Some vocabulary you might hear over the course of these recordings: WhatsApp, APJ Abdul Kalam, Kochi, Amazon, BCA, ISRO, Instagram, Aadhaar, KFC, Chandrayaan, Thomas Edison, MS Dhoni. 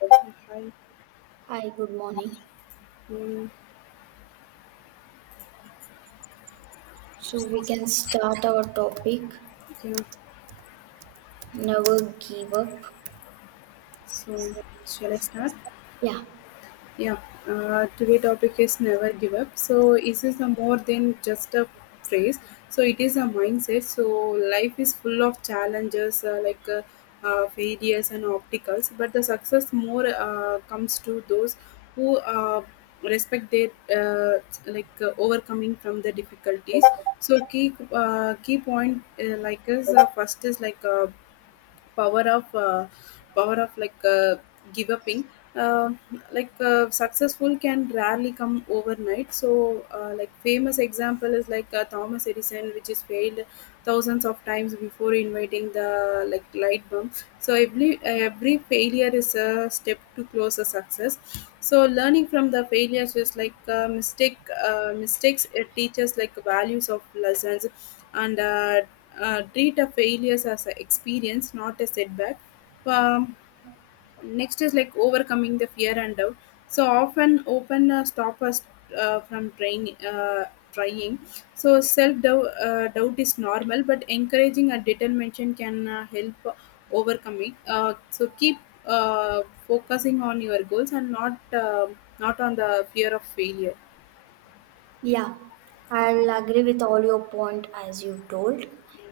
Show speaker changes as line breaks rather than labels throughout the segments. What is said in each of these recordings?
Hi.
Hi, good morning.
um,
So we can start our topic,
Yeah.
never give up.
So, shall I start?
Yeah,
Yeah. Today topic is never give up. So, is this is a more than just a phrase? So, it is a mindset. So, life is full of challenges, like failures and obstacles, but the success more comes to those who respect their uh, like overcoming from the difficulties. So, key point like is first is like. Power of uh, power of like give uping, uh, like successful can rarely come overnight, so like famous example is like Thomas Edison, which is failed thousands of times before inviting the like light bulb. So every failure is a step to close a success. So learning from the failures is like mistakes, it teaches like values of lessons. And treat a failures as an experience, not a setback. Um, next is like overcoming the fear and doubt. So often open stop us from trying. So self doubt is normal, but encouraging a determination can help overcoming. So keep uh, focusing on your goals and not on the fear of failure.
yeah. I'll agree with all your point as you told.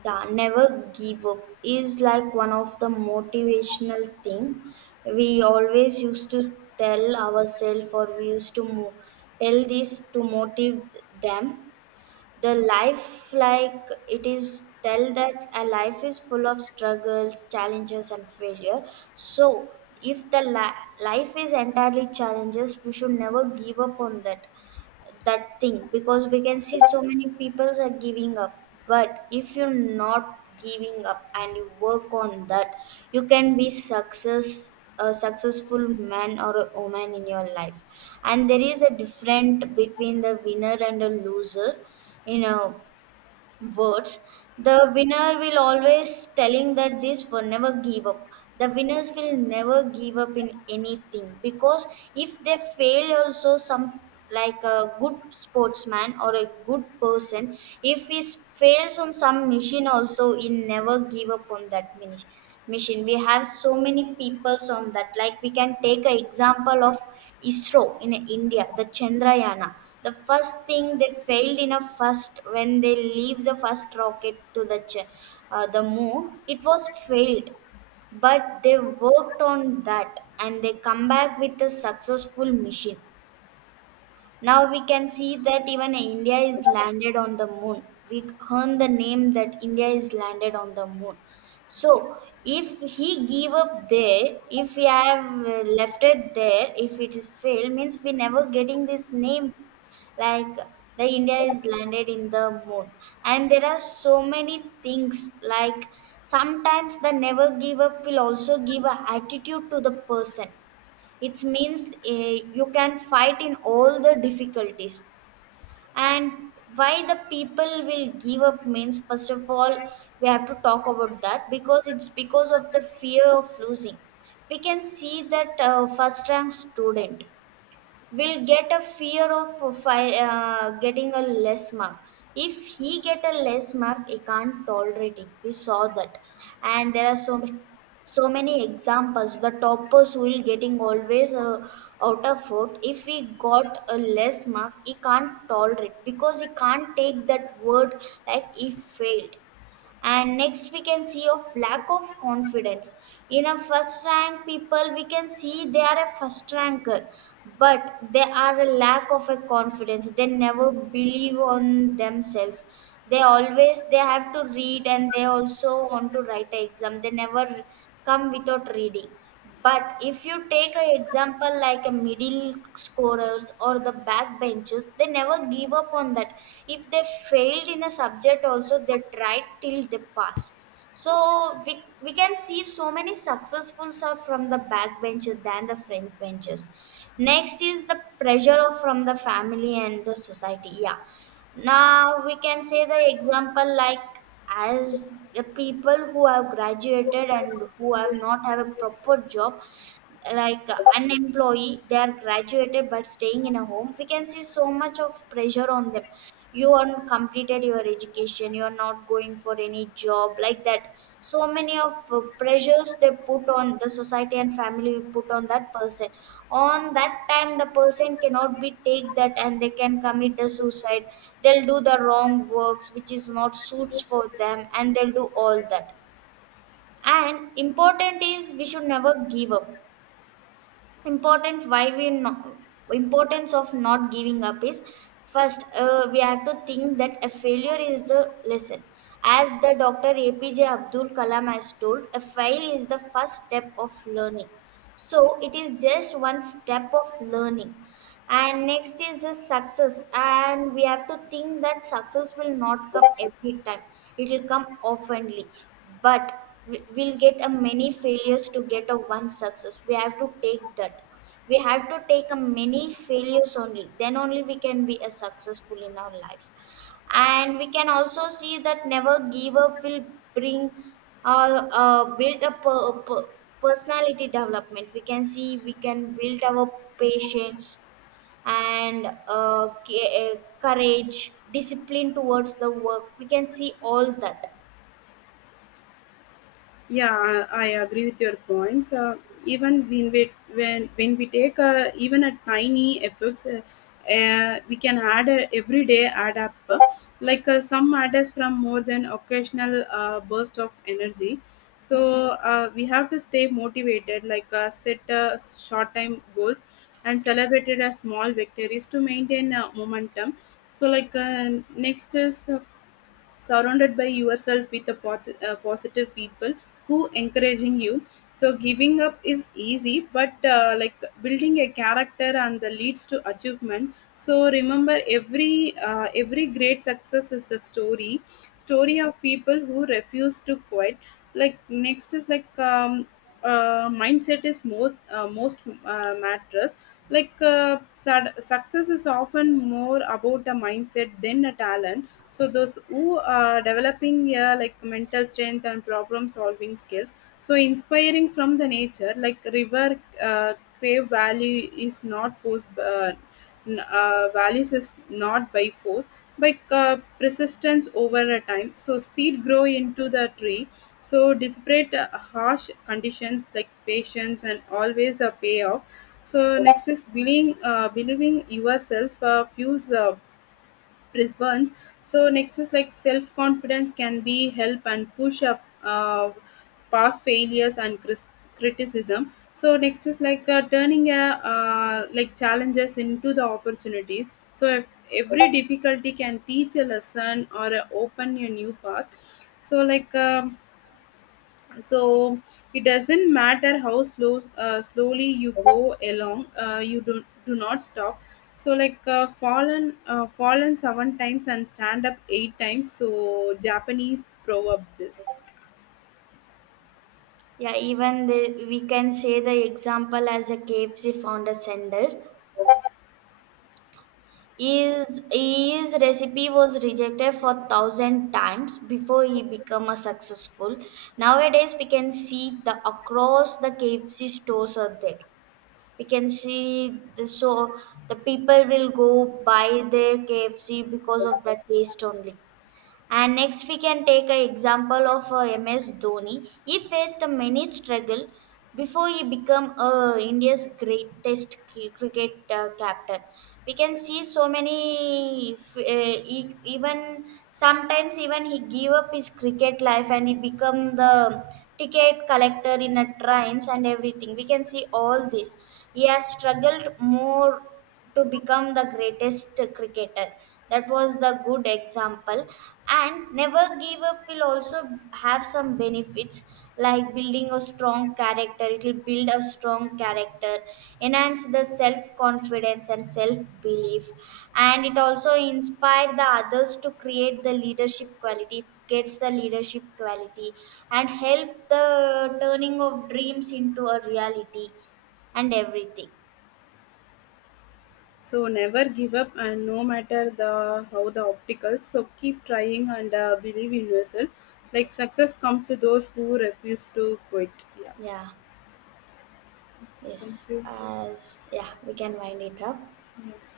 Yeah, never give up is like one of the motivational thing we always used to tell ourselves or we used to tell this to motivate them the life like it is tell that a life is full of struggles challenges and failure. So if the life is entirely challenges we should never give up on that that thing, because we can see so many people are giving up, but if you're not giving up and you work on that you can be success a successful man or a woman in your life. And there is a difference between the winner and a loser, you know, words. The winner will always telling that this will never give up. The winners will never give up in anything, because if they fail also some, like a good sportsman or a good person, if he fails on some mission also he never give up on that mission machine. We have so many peoples on that. Like we can take an example of ISRO in India, the Chandrayana. The first thing they failed in a first when they leave the first rocket to the the moon. It was failed, but they worked on that and they come back with a successful mission. Now we can see that even India is landed on the moon. We earn the name that India is landed on the moon. So if he give up there, if we have left it there, if it is failed, means we never getting this name like the India is landed in the moon. And there are so many things, like sometimes the never give up will also give a attitude to the person. It means eh, you can fight in all the difficulties. And why the people will give up means, first of all, we have to talk about that, because it's because of the fear of losing. We can see that first rank student will get a fear of getting a less mark. If he get a less mark he can't tolerate it, we saw that. And there are so many, so many examples. The toppers will getting always out of foot, if he got a less mark he can't tolerate because he can't take that word like he failed. And next we can see of lack of confidence. In a first rank people we can see they are a first ranker, but they are a lack of a confidence, they never believe on themselves. They always, they have to read and they also want to write an exam, they never come without reading. But if you take an example like a middle scorers or the backbenchers, they never give up on that. If they failed in a subject, also they tried till they pass. So we can see so many successfuls are from the backbenchers than the front benches. Next is the pressure of from the family and the society. Yeah. Now we can say the example like as a people who have graduated and who have not have a proper job, like unemployee, they are graduated but staying in a home, we can see so much of pressure on them. You are completed your education, you are not going for any job like that. So many of pressures they put on, the society and family put on that person. On that time the person cannot be take that, and they can commit the suicide. They'll do the wrong works which is not suits for them, and they'll do all that. And important is we should never give up. Important why we no, importance of not giving up is, first we have to think that a failure is the lesson. As the Dr. APJ Abdul Kalam has told, a fail is the first step of learning. So it is just one step of learning. And next is the success. And we have to think that success will not come every time, it will come oftenly. But we'll get a many failures to get a one success. We have to take that. We have to take a many failures only, then only we can be a successful in our life. And we can also see that never give up will bring build a personality development. We can see we can build our patience and courage, discipline towards the work, we can see all that.
Yeah, I agree with your points. Even when we take even a tiny efforts, we can add every day add up. Like some matters from more than occasional burst of energy. So
Yes.
we have to stay motivated. Like set short time goals and celebrated a small victories to maintain momentum. So like next is surrounded by yourself with a positive people who encouraging you, so giving up is easy, but like building a character and the leads to achievement. So remember, every great success is a story of
Yes.
people who refuse to quit. Like next is like, mindset is more most matters. Like success is often more about a mindset than a talent. So those who are developing, yeah, like mental strength and problem solving skills. So inspiring from the nature, like river crave valley is not force, values is not by force, by persistence over a time. So seed grow into the tree. So despite harsh conditions, like patience and always a payoff. So next is believing yourself fuels Brisbane's. So next is like self confidence can be help and push up past failures and criticism. So next is like turning a like challenges into the opportunities. So if every difficulty can teach a lesson or open a new path. So like. So it doesn't matter how slowly you go along, you do not stop. So like fallen seven times and stand up eight times, so Japanese proverb this.
Yeah, even the, we can say the example as a KFC founder Sender. His recipe was rejected for thousand times before he become a successful. Nowadays we can see the across the KFC stores are there. We can see the, so the people will go buy their KFC because of the taste only. And next we can take an example of MS Dhoni. He faced many struggle before he became India's greatest cricket captain. We can see so many, even sometimes even he gave up his cricket life and he become the ticket collector in a trains and everything. We can see all this. He has struggled more to become the greatest cricketer. That was the good example. And never give up will also have some benefits, like building a strong character, it will build a strong character, enhance the self confidence and self belief. And it also inspire the others to create the leadership quality, it gets the leadership quality, and help the turning of dreams into a reality, and everything.
So never give up, and no matter the how the obstacles, so keep trying and believe in yourself. Like
Yes.
success come to those who refuse to quit. Yeah.
Yeah.
Thank
Yes,
you.
as yeah, we can wind it up.
Yeah.